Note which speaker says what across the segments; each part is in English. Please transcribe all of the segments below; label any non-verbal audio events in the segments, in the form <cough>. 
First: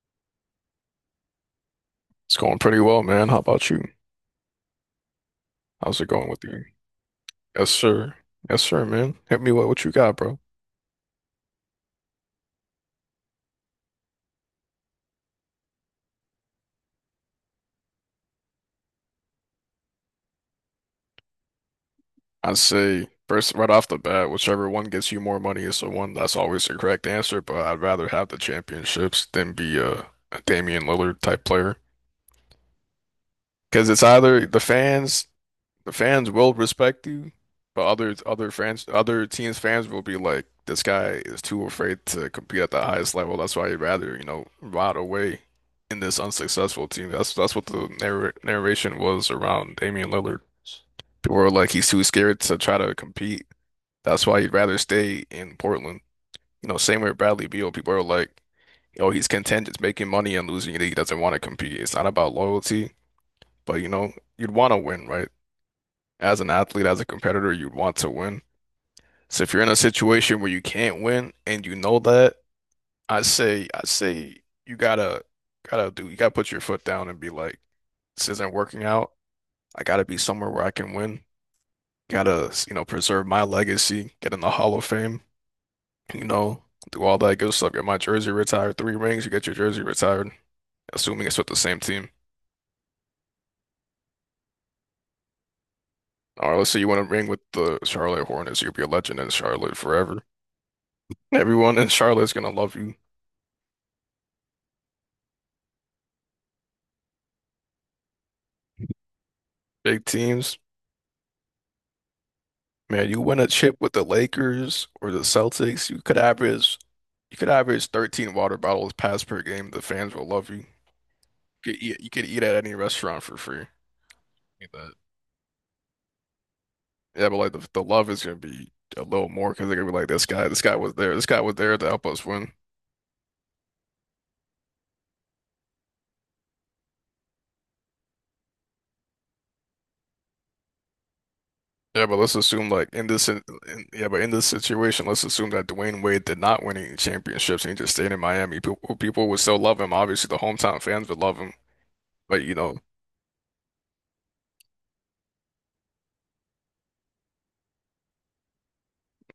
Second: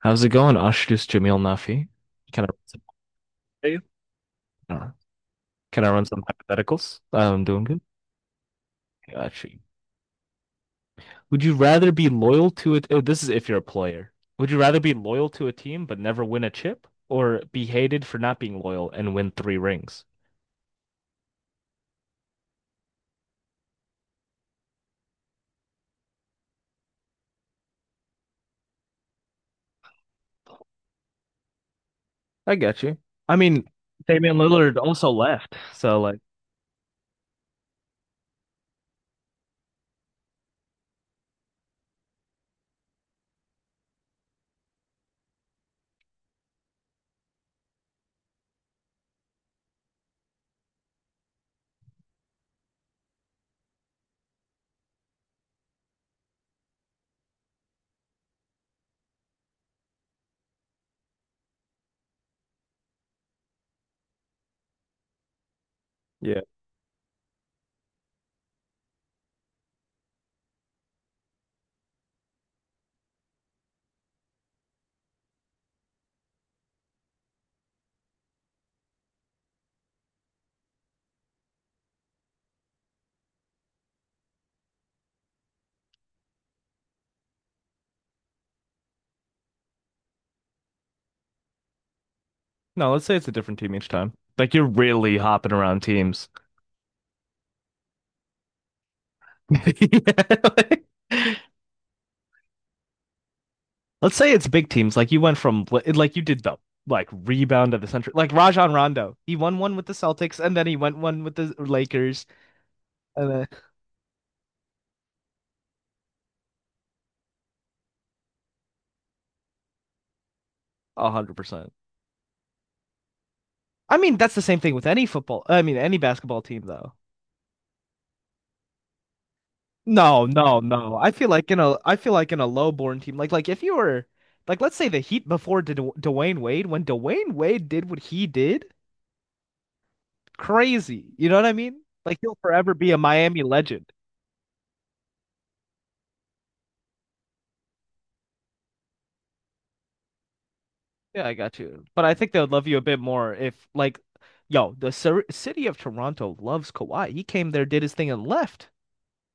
Speaker 1: How's it going, Ashdus Jamil Nafi?
Speaker 2: It's
Speaker 1: Can I run
Speaker 2: going pretty
Speaker 1: some
Speaker 2: well, man. How about you?
Speaker 1: No. Can I
Speaker 2: How's
Speaker 1: run
Speaker 2: it
Speaker 1: some
Speaker 2: going with you?
Speaker 1: hypotheticals? I'm doing
Speaker 2: Yes,
Speaker 1: good.
Speaker 2: sir. Yes, sir, man. Hit
Speaker 1: Got you.
Speaker 2: me with what you got, bro.
Speaker 1: Would you rather be loyal to it? Oh, this is if you're a player. Would you rather be loyal to a team but never win a chip, or be hated for not being loyal and win three rings?
Speaker 2: I'd say first, right off the bat, whichever one gets you more money is the one. That's always the correct answer. But I'd rather have the championships than be a Damian Lillard type player
Speaker 1: I get you. I mean,
Speaker 2: because it's
Speaker 1: Damian
Speaker 2: either
Speaker 1: Lillard also left,
Speaker 2: the
Speaker 1: so like,
Speaker 2: fans will respect you, but other fans, other teams' fans will be like, this guy is too afraid to compete at the highest level. That's why he'd rather, you know, rot away in this unsuccessful team. That's what the narration was around Damian Lillard. People were like, he's too scared to try to compete. That's why he'd rather stay in Portland. You know, same with Bradley Beal. People are like, oh, he's content just making money and losing it. He doesn't want to compete. It's not about loyalty, but you know, you'd want to win, right? As
Speaker 1: yeah.
Speaker 2: an athlete, as a competitor, you'd want to win. So if you're in a situation where you can't win and you know that, I say you gotta, gotta do, you gotta put your foot down and be like, this isn't working out. I gotta be somewhere where I can win. Gotta, you know, preserve my legacy, get in the Hall of Fame, you know, do all that good stuff. Get my jersey retired, three rings, you get your jersey retired, assuming it's with the same team.
Speaker 1: No, let's say it's a different team each time. Like you're really hopping around teams. <laughs>
Speaker 2: Or let's say you want to ring with the Charlotte Hornets, you'll be a legend in Charlotte
Speaker 1: Yeah,
Speaker 2: forever.
Speaker 1: like-
Speaker 2: Everyone in Charlotte's gonna love you.
Speaker 1: Let's say it's big teams. Like you went from like you did the like rebound of the century. Like Rajon Rondo, he won one with the
Speaker 2: Big
Speaker 1: Celtics, and
Speaker 2: teams,
Speaker 1: then he went one with the Lakers,
Speaker 2: man, you
Speaker 1: and
Speaker 2: win a
Speaker 1: then
Speaker 2: chip with the Lakers or the Celtics, you could average 13 water bottles passed per game. The fans will love you.
Speaker 1: 100%.
Speaker 2: You could eat at any restaurant for free.
Speaker 1: I mean, that's the same
Speaker 2: Like
Speaker 1: thing with
Speaker 2: that.
Speaker 1: any football. I mean, any basketball team though.
Speaker 2: Yeah, but like the love is gonna be a little more because they're gonna be like
Speaker 1: No, no, no. I
Speaker 2: this
Speaker 1: feel
Speaker 2: guy
Speaker 1: like
Speaker 2: was
Speaker 1: in a
Speaker 2: there to
Speaker 1: I
Speaker 2: help
Speaker 1: feel
Speaker 2: us
Speaker 1: like in a
Speaker 2: win.
Speaker 1: low-born team, like if you were like let's say the Heat before D Dwayne Wade, when Dwayne Wade did what he did, crazy. You know what I mean?
Speaker 2: Yeah, but
Speaker 1: Like
Speaker 2: let's
Speaker 1: he'll
Speaker 2: assume
Speaker 1: forever
Speaker 2: like
Speaker 1: be a
Speaker 2: in this
Speaker 1: Miami
Speaker 2: in-
Speaker 1: legend.
Speaker 2: yeah, but in this situation, let's assume that Dwayne Wade did not win any championships and he just stayed in Miami. People would still love him. Obviously, the hometown fans would
Speaker 1: Yeah, I
Speaker 2: love him.
Speaker 1: got you. But I think they
Speaker 2: But
Speaker 1: would
Speaker 2: you
Speaker 1: love you
Speaker 2: know,
Speaker 1: a bit more if, like, yo, the city of Toronto loves Kawhi. He came there, did his thing, and left.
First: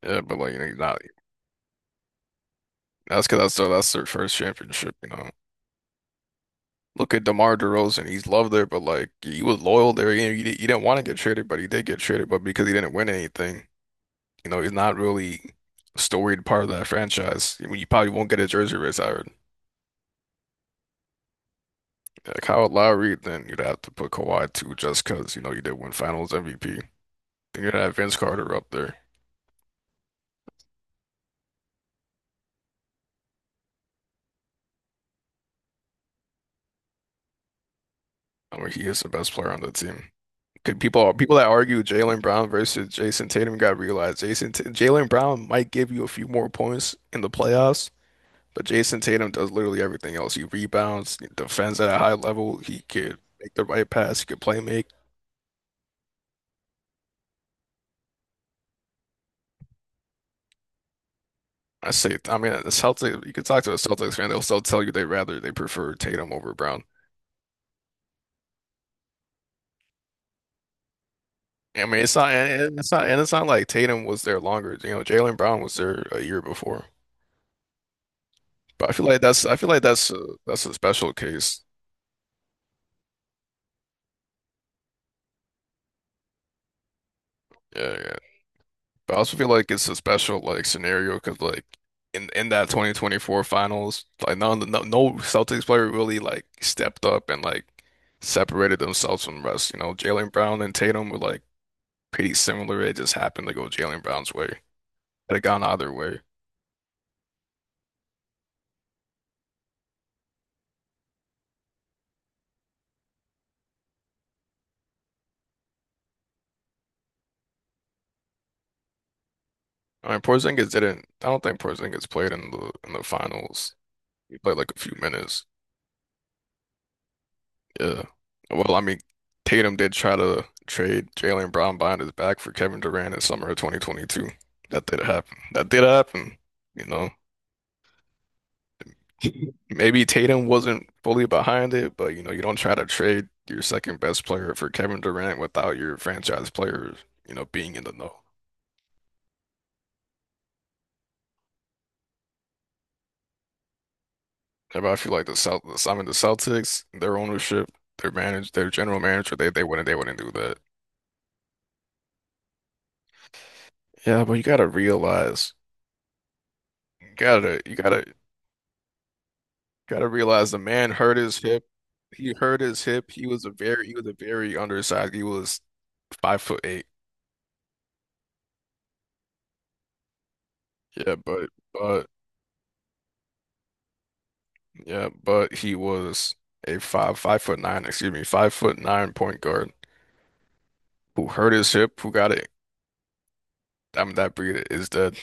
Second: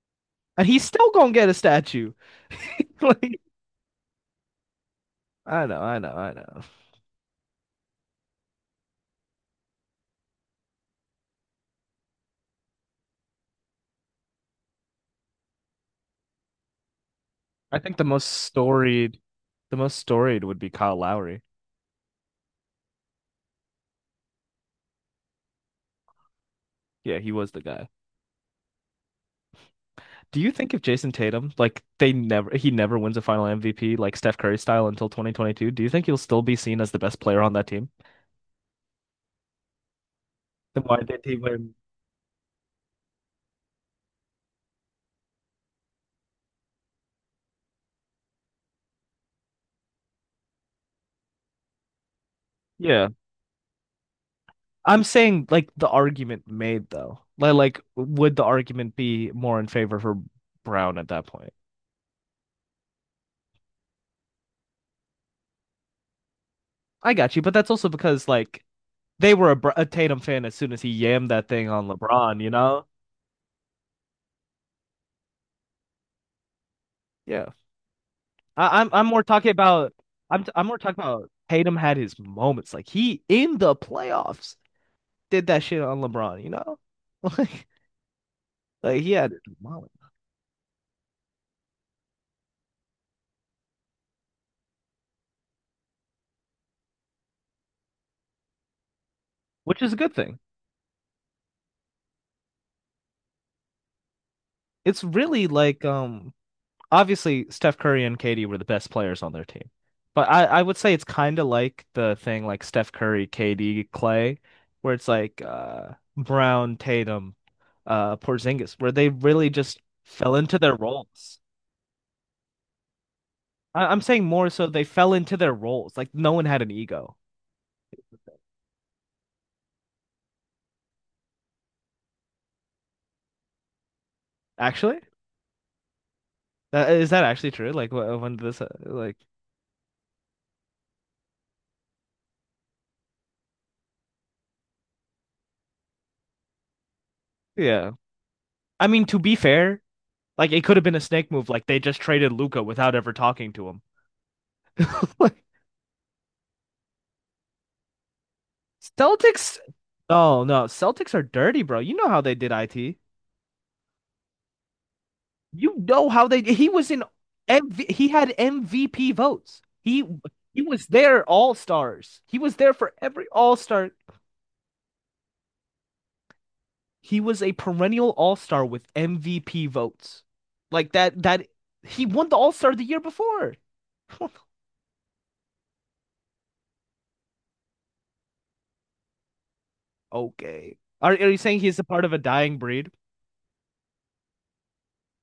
Speaker 2: yeah, but like you know,
Speaker 1: And
Speaker 2: he's
Speaker 1: he's
Speaker 2: not.
Speaker 1: still gonna get a statue. <laughs>
Speaker 2: That's
Speaker 1: Like,
Speaker 2: because that's their first championship, you know.
Speaker 1: I know, I know, I know.
Speaker 2: Look at DeMar DeRozan. He's loved there, but like he was loyal there. You know, he didn't want to get traded, but he did get traded. But because he didn't win anything, you know, he's not really a storied part of that franchise. I
Speaker 1: I
Speaker 2: mean, you
Speaker 1: think the
Speaker 2: probably
Speaker 1: most
Speaker 2: won't get a jersey
Speaker 1: storied,
Speaker 2: retired.
Speaker 1: the most storied would be Kyle Lowry.
Speaker 2: Yeah, Kyle Lowry, then you'd have to put Kawhi too, just because you know you did win Finals MVP.
Speaker 1: Yeah, he was the
Speaker 2: Then you'd
Speaker 1: guy.
Speaker 2: have Vince Carter up there.
Speaker 1: Do you think if Jason Tatum, like, they never, he never wins a final MVP, like Steph Curry style until 2022, do you think he'll still be seen as the best player on that team?
Speaker 2: I mean, he is the best player on the team. Could
Speaker 1: Then why
Speaker 2: people
Speaker 1: did he
Speaker 2: people that
Speaker 1: win?
Speaker 2: argue Jalen Brown versus Jason Tatum got to realize Jalen Brown might give you a few more points in the playoffs, but Jason Tatum does literally everything else. He rebounds, he defends at a high level. He
Speaker 1: Yeah.
Speaker 2: could make the right pass. He could play make.
Speaker 1: I'm saying like the argument made though. Like would the argument be more in favor for Brown at that point?
Speaker 2: I mean, the Celtics. You could talk to a Celtics fan; they'll still tell you they prefer Tatum over Brown.
Speaker 1: I got you, but that's also because like they were a Tatum fan as soon as he yammed that thing
Speaker 2: I
Speaker 1: on
Speaker 2: mean,
Speaker 1: LeBron, you know?
Speaker 2: it's not like Tatum was there longer. You know, Jalen Brown was there a year before.
Speaker 1: Yeah. I, I'm
Speaker 2: But
Speaker 1: I'm more talking
Speaker 2: I feel like
Speaker 1: about
Speaker 2: that's a
Speaker 1: I'm i I'm more talking
Speaker 2: special
Speaker 1: about
Speaker 2: case.
Speaker 1: Tatum had his moments. Like he in the playoffs did that shit on LeBron, you know? <laughs> Like
Speaker 2: Yeah, yeah.
Speaker 1: like he
Speaker 2: But I
Speaker 1: had
Speaker 2: also
Speaker 1: his
Speaker 2: feel like it's
Speaker 1: moments,
Speaker 2: a special like scenario because like in that 2024 finals, like none no no Celtics player really like stepped up and like separated themselves from the rest. You
Speaker 1: which is
Speaker 2: know,
Speaker 1: a good
Speaker 2: Jaylen
Speaker 1: thing.
Speaker 2: Brown and Tatum were like pretty similar. It just happened to go Jaylen Brown's way. Had
Speaker 1: It's
Speaker 2: it had
Speaker 1: really
Speaker 2: gone
Speaker 1: like
Speaker 2: either way.
Speaker 1: obviously Steph Curry and KD were the best players on their team. But I would say it's kind of like the thing like Steph Curry, KD, Clay, where it's like Brown, Tatum, Porzingis, where they really just
Speaker 2: I mean,
Speaker 1: fell into
Speaker 2: Porzingis
Speaker 1: their
Speaker 2: didn't. I
Speaker 1: roles.
Speaker 2: don't think Porzingis played in the finals.
Speaker 1: I'm saying
Speaker 2: He
Speaker 1: more
Speaker 2: played
Speaker 1: so
Speaker 2: like a
Speaker 1: they
Speaker 2: few
Speaker 1: fell into
Speaker 2: minutes.
Speaker 1: their roles. Like no one had an ego.
Speaker 2: Yeah. Well, I mean, Tatum did try to trade Jaylen Brown behind his back for Kevin Durant in summer of 2022. That
Speaker 1: Actually,
Speaker 2: did happen. That did happen. You
Speaker 1: that, is
Speaker 2: know,
Speaker 1: that actually true? Like when this, like
Speaker 2: <laughs> maybe Tatum wasn't fully behind it, but you know, you don't try to trade your second best player for Kevin Durant without your franchise player, you know, being in
Speaker 1: yeah.
Speaker 2: the know.
Speaker 1: I mean, to be fair, like it could have been a snake move. Like they just traded Luca without ever talking to him.
Speaker 2: And I feel like
Speaker 1: <laughs>
Speaker 2: I mean, the Celtics, their ownership, their general manager, they
Speaker 1: Celtics.
Speaker 2: they wouldn't do
Speaker 1: Oh
Speaker 2: that.
Speaker 1: no, Celtics are dirty, bro. You know how they did IT.
Speaker 2: Yeah, but you gotta realize,
Speaker 1: You know how they. He was in
Speaker 2: you gotta
Speaker 1: he had MVP votes. He
Speaker 2: gotta realize the
Speaker 1: he was
Speaker 2: man hurt
Speaker 1: there
Speaker 2: his
Speaker 1: All
Speaker 2: hip.
Speaker 1: Stars.
Speaker 2: He
Speaker 1: He was
Speaker 2: hurt
Speaker 1: there
Speaker 2: his
Speaker 1: for
Speaker 2: hip.
Speaker 1: every
Speaker 2: He was a
Speaker 1: All
Speaker 2: very
Speaker 1: Star.
Speaker 2: undersized. He was 5 foot 8.
Speaker 1: He was a perennial All Star with MVP votes. Like
Speaker 2: Yeah,
Speaker 1: that. That
Speaker 2: but
Speaker 1: he
Speaker 2: but
Speaker 1: won the All Star the year before. <laughs>
Speaker 2: yeah, but he was a five foot nine, excuse me, 5 foot nine point guard
Speaker 1: Okay. Are
Speaker 2: who
Speaker 1: are you
Speaker 2: hurt
Speaker 1: saying
Speaker 2: his
Speaker 1: he's a
Speaker 2: hip,
Speaker 1: part
Speaker 2: who
Speaker 1: of a
Speaker 2: got it.
Speaker 1: dying breed?
Speaker 2: I mean that breed is dead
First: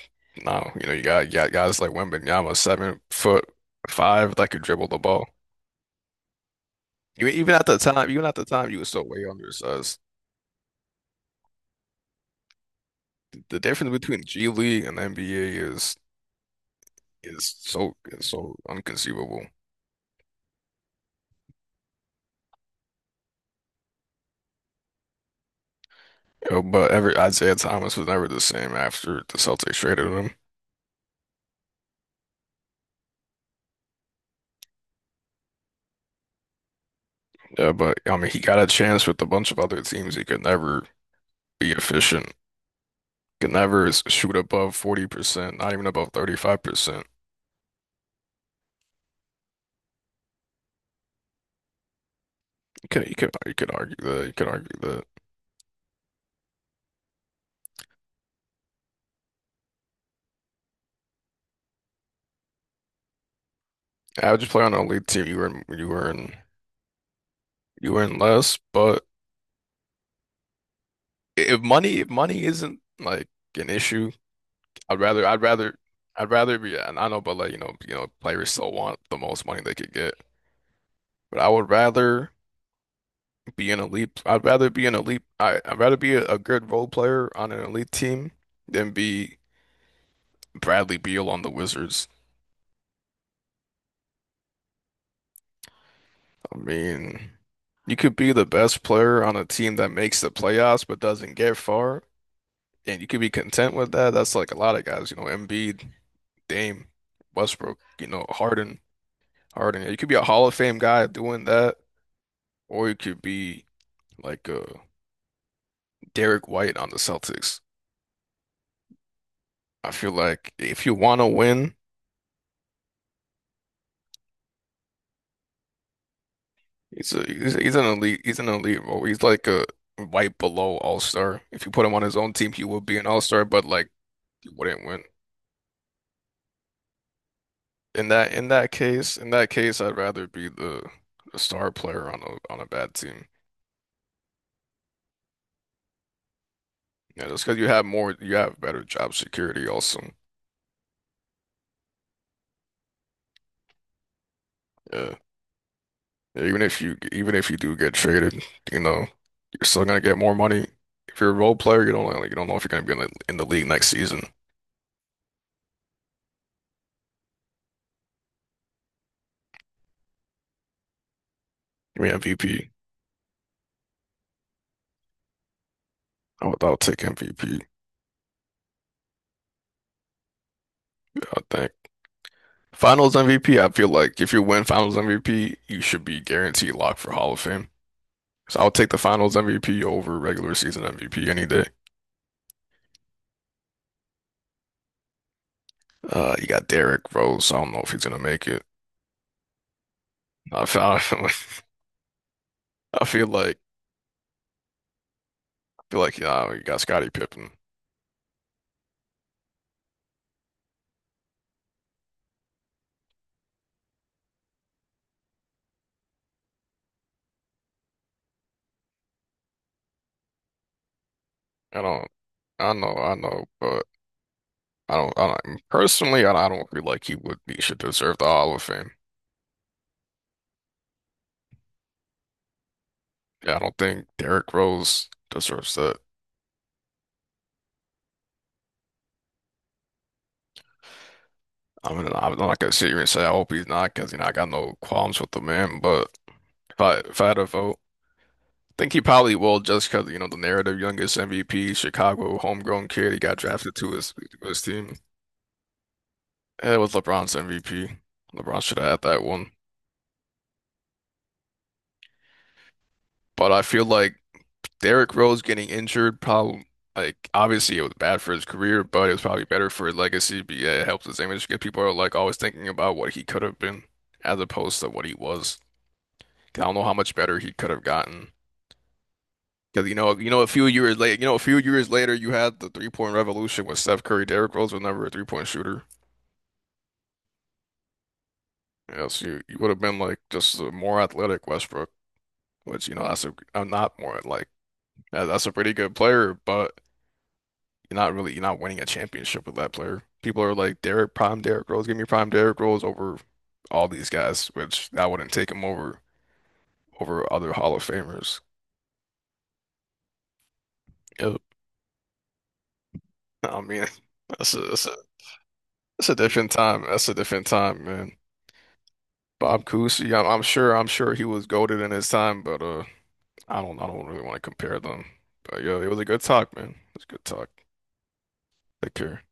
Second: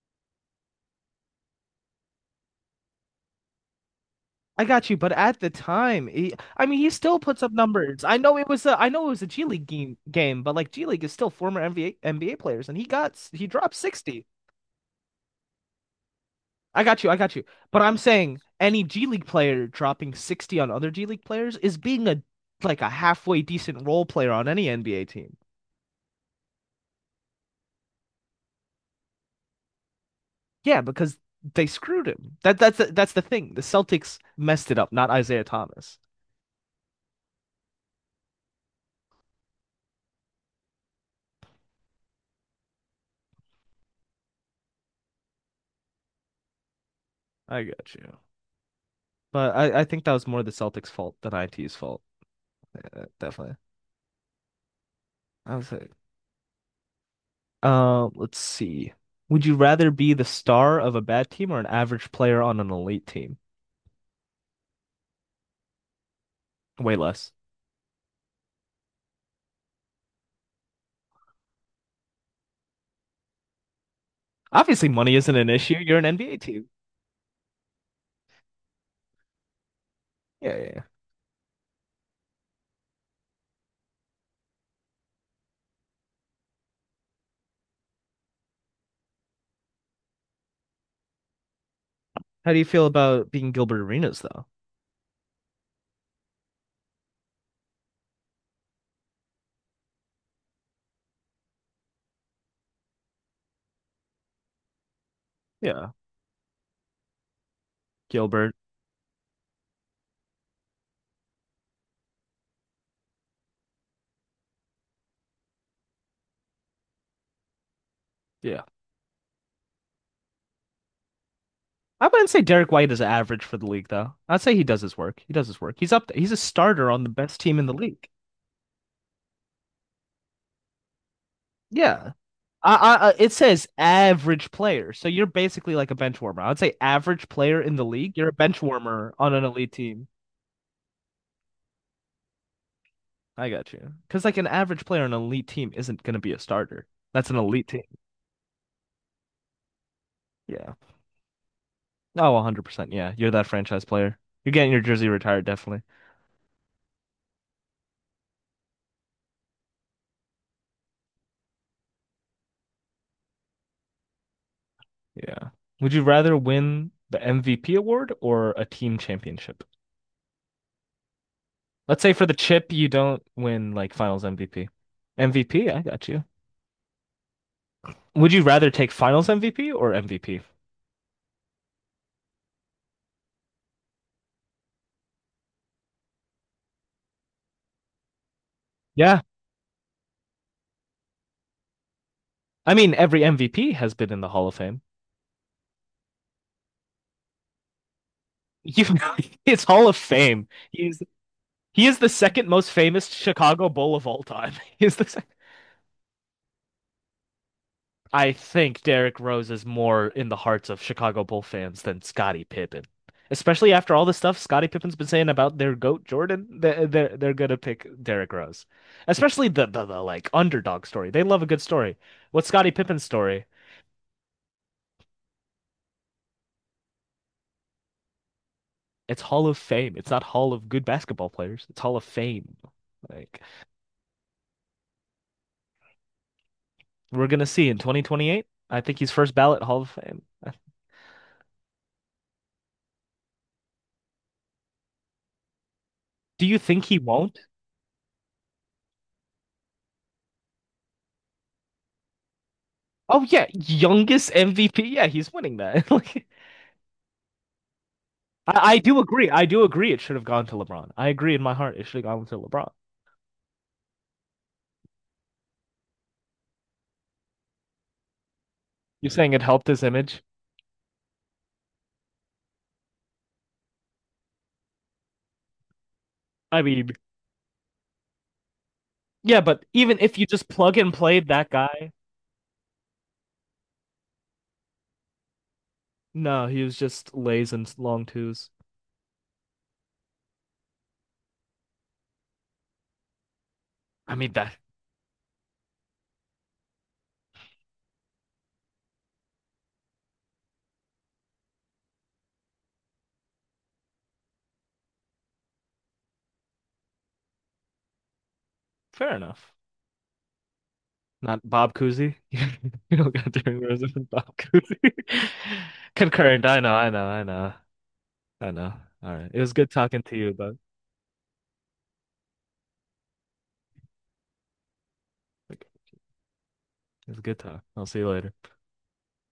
Speaker 2: now. You know, you got guys like Wembanyama, 7 foot five that could
Speaker 1: I got
Speaker 2: dribble
Speaker 1: you,
Speaker 2: the
Speaker 1: but
Speaker 2: ball.
Speaker 1: at the time, he, I mean, he still
Speaker 2: You
Speaker 1: puts up
Speaker 2: even at the
Speaker 1: numbers.
Speaker 2: time,
Speaker 1: I
Speaker 2: even at
Speaker 1: know
Speaker 2: the
Speaker 1: it was
Speaker 2: time, you
Speaker 1: a, I
Speaker 2: was
Speaker 1: know
Speaker 2: still
Speaker 1: it was
Speaker 2: way
Speaker 1: a G League game,
Speaker 2: undersized.
Speaker 1: game, but like G League is still former NBA players, and he got he
Speaker 2: The
Speaker 1: dropped
Speaker 2: difference between
Speaker 1: 60.
Speaker 2: G League and NBA is
Speaker 1: I got you, I got you. But I'm
Speaker 2: is
Speaker 1: saying
Speaker 2: so
Speaker 1: any G League
Speaker 2: inconceivable.
Speaker 1: player dropping 60 on other G League players is being a like a halfway decent role player on any NBA team.
Speaker 2: But ever Isaiah Thomas was never the same after the Celtics traded him.
Speaker 1: Yeah, because they screwed him. That's the thing. The Celtics messed it up, not Isaiah Thomas.
Speaker 2: Yeah, but I mean, he got a chance with a bunch of other teams. He could never be efficient. Could never shoot above 40%, not even above 35%.
Speaker 1: I got you. But I think that was more the Celtics' fault than IT's fault.
Speaker 2: You
Speaker 1: Definitely.
Speaker 2: could argue that. You could argue that.
Speaker 1: I was like, let's see. Would you rather be the star of a bad team or an average player on an elite team?
Speaker 2: How'd you play on an elite team? You were in
Speaker 1: Way less.
Speaker 2: less, but if money isn't like an issue,
Speaker 1: Obviously,
Speaker 2: I'd
Speaker 1: money
Speaker 2: rather
Speaker 1: isn't
Speaker 2: I'd
Speaker 1: an
Speaker 2: rather
Speaker 1: issue. You're an
Speaker 2: I'd
Speaker 1: NBA
Speaker 2: rather
Speaker 1: team.
Speaker 2: be. And I know, but like you know players still want the most money they could get.
Speaker 1: Yeah, yeah. Yeah.
Speaker 2: But I would rather be an elite. I'd rather be an elite. I'd rather be a good role player on an elite team than be Bradley Beal on the Wizards.
Speaker 1: How do you feel about being Gilbert Arenas, though?
Speaker 2: I mean, you could be the best player on a team that makes the playoffs but doesn't get far, and you could be content with that. That's like a lot of guys, you know, Embiid,
Speaker 1: Yeah,
Speaker 2: Dame, Westbrook, you know,
Speaker 1: Gilbert.
Speaker 2: Harden. You could be a Hall of Fame guy doing that, or you could be like Derek White on the Celtics.
Speaker 1: Yeah.
Speaker 2: I feel like if you want to win.
Speaker 1: I wouldn't say Derek White is average for the league, though. I'd say he does his work. He does his work. He's up there. He's a starter on the best team in the
Speaker 2: He's an
Speaker 1: league.
Speaker 2: elite. He's an elite role. He's like a right below all-star. If you put him on
Speaker 1: Yeah.
Speaker 2: his own team, he would be an
Speaker 1: It
Speaker 2: all-star, but
Speaker 1: says
Speaker 2: like he
Speaker 1: average
Speaker 2: wouldn't
Speaker 1: player.
Speaker 2: win.
Speaker 1: So you're basically like a bench warmer. I would say average player in the league. You're a bench warmer
Speaker 2: In
Speaker 1: on an
Speaker 2: that
Speaker 1: elite
Speaker 2: case, I'd
Speaker 1: team.
Speaker 2: rather be the star player on a bad team.
Speaker 1: I got you. Because like an average player on an elite team isn't going to be a starter.
Speaker 2: Yeah,
Speaker 1: That's an
Speaker 2: just because you
Speaker 1: elite team.
Speaker 2: have more, you have better job security also.
Speaker 1: Yeah. Oh, 100%. Yeah. You're that franchise player. You're getting your jersey
Speaker 2: Yeah.
Speaker 1: retired, definitely.
Speaker 2: Yeah, even if you do get traded, you know, you're still gonna get more money. If you're a role player, you don't like you don't know if you're gonna be in in the league next season.
Speaker 1: Yeah. Would you rather win the MVP award or a team championship? Let's
Speaker 2: I
Speaker 1: say
Speaker 2: mean,
Speaker 1: for the
Speaker 2: MVP.
Speaker 1: chip, you don't win like finals MVP. MVP, I got you.
Speaker 2: I would take MVP.
Speaker 1: Would you rather take finals MVP or MVP?
Speaker 2: I think. Finals MVP, I feel like if you win Finals MVP, you should be guaranteed locked for Hall of Fame. So I'll take the
Speaker 1: Yeah.
Speaker 2: Finals MVP over regular season MVP any day.
Speaker 1: I mean, every MVP has been in the Hall of Fame.
Speaker 2: You got Derrick Rose. So I don't know if he's gonna make it.
Speaker 1: You, <laughs> it's Hall of Fame.
Speaker 2: I feel, <laughs> I
Speaker 1: He's
Speaker 2: feel like
Speaker 1: He is the second most
Speaker 2: I
Speaker 1: famous
Speaker 2: feel like
Speaker 1: Chicago
Speaker 2: I
Speaker 1: Bull of all time. <laughs> He is the sec-
Speaker 2: feel like yeah, you got Scottie Pippen.
Speaker 1: I think Derrick Rose is more in the hearts of Chicago Bull fans than Scottie Pippen. Especially after all the stuff Scottie Pippen's been saying about their goat Jordan, they're gonna pick Derrick Rose. Especially the like underdog story. They love a good
Speaker 2: I
Speaker 1: story.
Speaker 2: don't,
Speaker 1: What's Scottie Pippen's
Speaker 2: I
Speaker 1: story?
Speaker 2: know, but I don't personally, I don't feel like he would be should deserve the Hall of Fame.
Speaker 1: It's Hall of Fame. It's not Hall of Good Basketball Players. It's Hall of Fame. Like
Speaker 2: Yeah, I don't think Derrick Rose deserves that.
Speaker 1: we're gonna see in 2028. I think he's first ballot Hall of Fame.
Speaker 2: I mean, I'm not gonna sit here and say I hope he's not because you know I got no qualms with the man, but.
Speaker 1: Do you think he
Speaker 2: If I had
Speaker 1: won't?
Speaker 2: a vote, I think he probably will just because you know the narrative youngest MVP, Chicago homegrown kid. He
Speaker 1: Oh
Speaker 2: got
Speaker 1: yeah,
Speaker 2: drafted to
Speaker 1: youngest
Speaker 2: his
Speaker 1: MVP.
Speaker 2: team.
Speaker 1: Yeah, he's winning that. <laughs> Like,
Speaker 2: Yeah, it was LeBron's MVP. LeBron
Speaker 1: I
Speaker 2: should have
Speaker 1: do
Speaker 2: had that
Speaker 1: agree. I
Speaker 2: one.
Speaker 1: do agree. It should have gone to LeBron. I agree in my heart. It should have gone to LeBron.
Speaker 2: But I feel like Derrick Rose getting injured probably obviously it was bad for his career, but
Speaker 1: You're
Speaker 2: it was
Speaker 1: saying it
Speaker 2: probably
Speaker 1: helped
Speaker 2: better
Speaker 1: his
Speaker 2: for his
Speaker 1: image?
Speaker 2: legacy. But yeah, it helps his image, 'cause people are like always thinking about what he could have been as opposed to what he was.
Speaker 1: I
Speaker 2: 'Cause I don't know
Speaker 1: mean,
Speaker 2: how much better he could have gotten.
Speaker 1: yeah, but
Speaker 2: Because
Speaker 1: even if you
Speaker 2: you know, a
Speaker 1: just
Speaker 2: few
Speaker 1: plug and
Speaker 2: years later,
Speaker 1: played that guy,
Speaker 2: you had the three point revolution with Steph Curry. Derrick Rose was never a three point shooter.
Speaker 1: no, he was just lays and long twos.
Speaker 2: Yes, you would have been like just a more athletic Westbrook, which you know that's a I'm not
Speaker 1: I
Speaker 2: more
Speaker 1: mean
Speaker 2: like
Speaker 1: that.
Speaker 2: that- that's a pretty good player, but you're not winning a championship with that player. People are like Derrick prime Derrick Rose, give me prime Derrick Rose over all these guys, which I wouldn't take him over other Hall of Famers.
Speaker 1: Fair enough. Not
Speaker 2: Yep.
Speaker 1: Bob Cousy. <laughs> You don't got
Speaker 2: I
Speaker 1: Derrick Rose
Speaker 2: mean,
Speaker 1: and
Speaker 2: <laughs>
Speaker 1: Bob
Speaker 2: that's a
Speaker 1: Cousy.
Speaker 2: that's a,
Speaker 1: <laughs>
Speaker 2: that's a
Speaker 1: Concurrent.
Speaker 2: different
Speaker 1: I know.
Speaker 2: time.
Speaker 1: I know.
Speaker 2: That's a
Speaker 1: I
Speaker 2: different
Speaker 1: know.
Speaker 2: time, man.
Speaker 1: I know. All right. It was
Speaker 2: Bob
Speaker 1: good talking
Speaker 2: Cousy,
Speaker 1: to you, bud.
Speaker 2: I'm sure he was goated in his time, but I don't really want to compare them. But
Speaker 1: It
Speaker 2: yeah, it was a good talk, man. It was a
Speaker 1: was
Speaker 2: good
Speaker 1: good
Speaker 2: talk.
Speaker 1: talk. I'll see you later.
Speaker 2: Take care.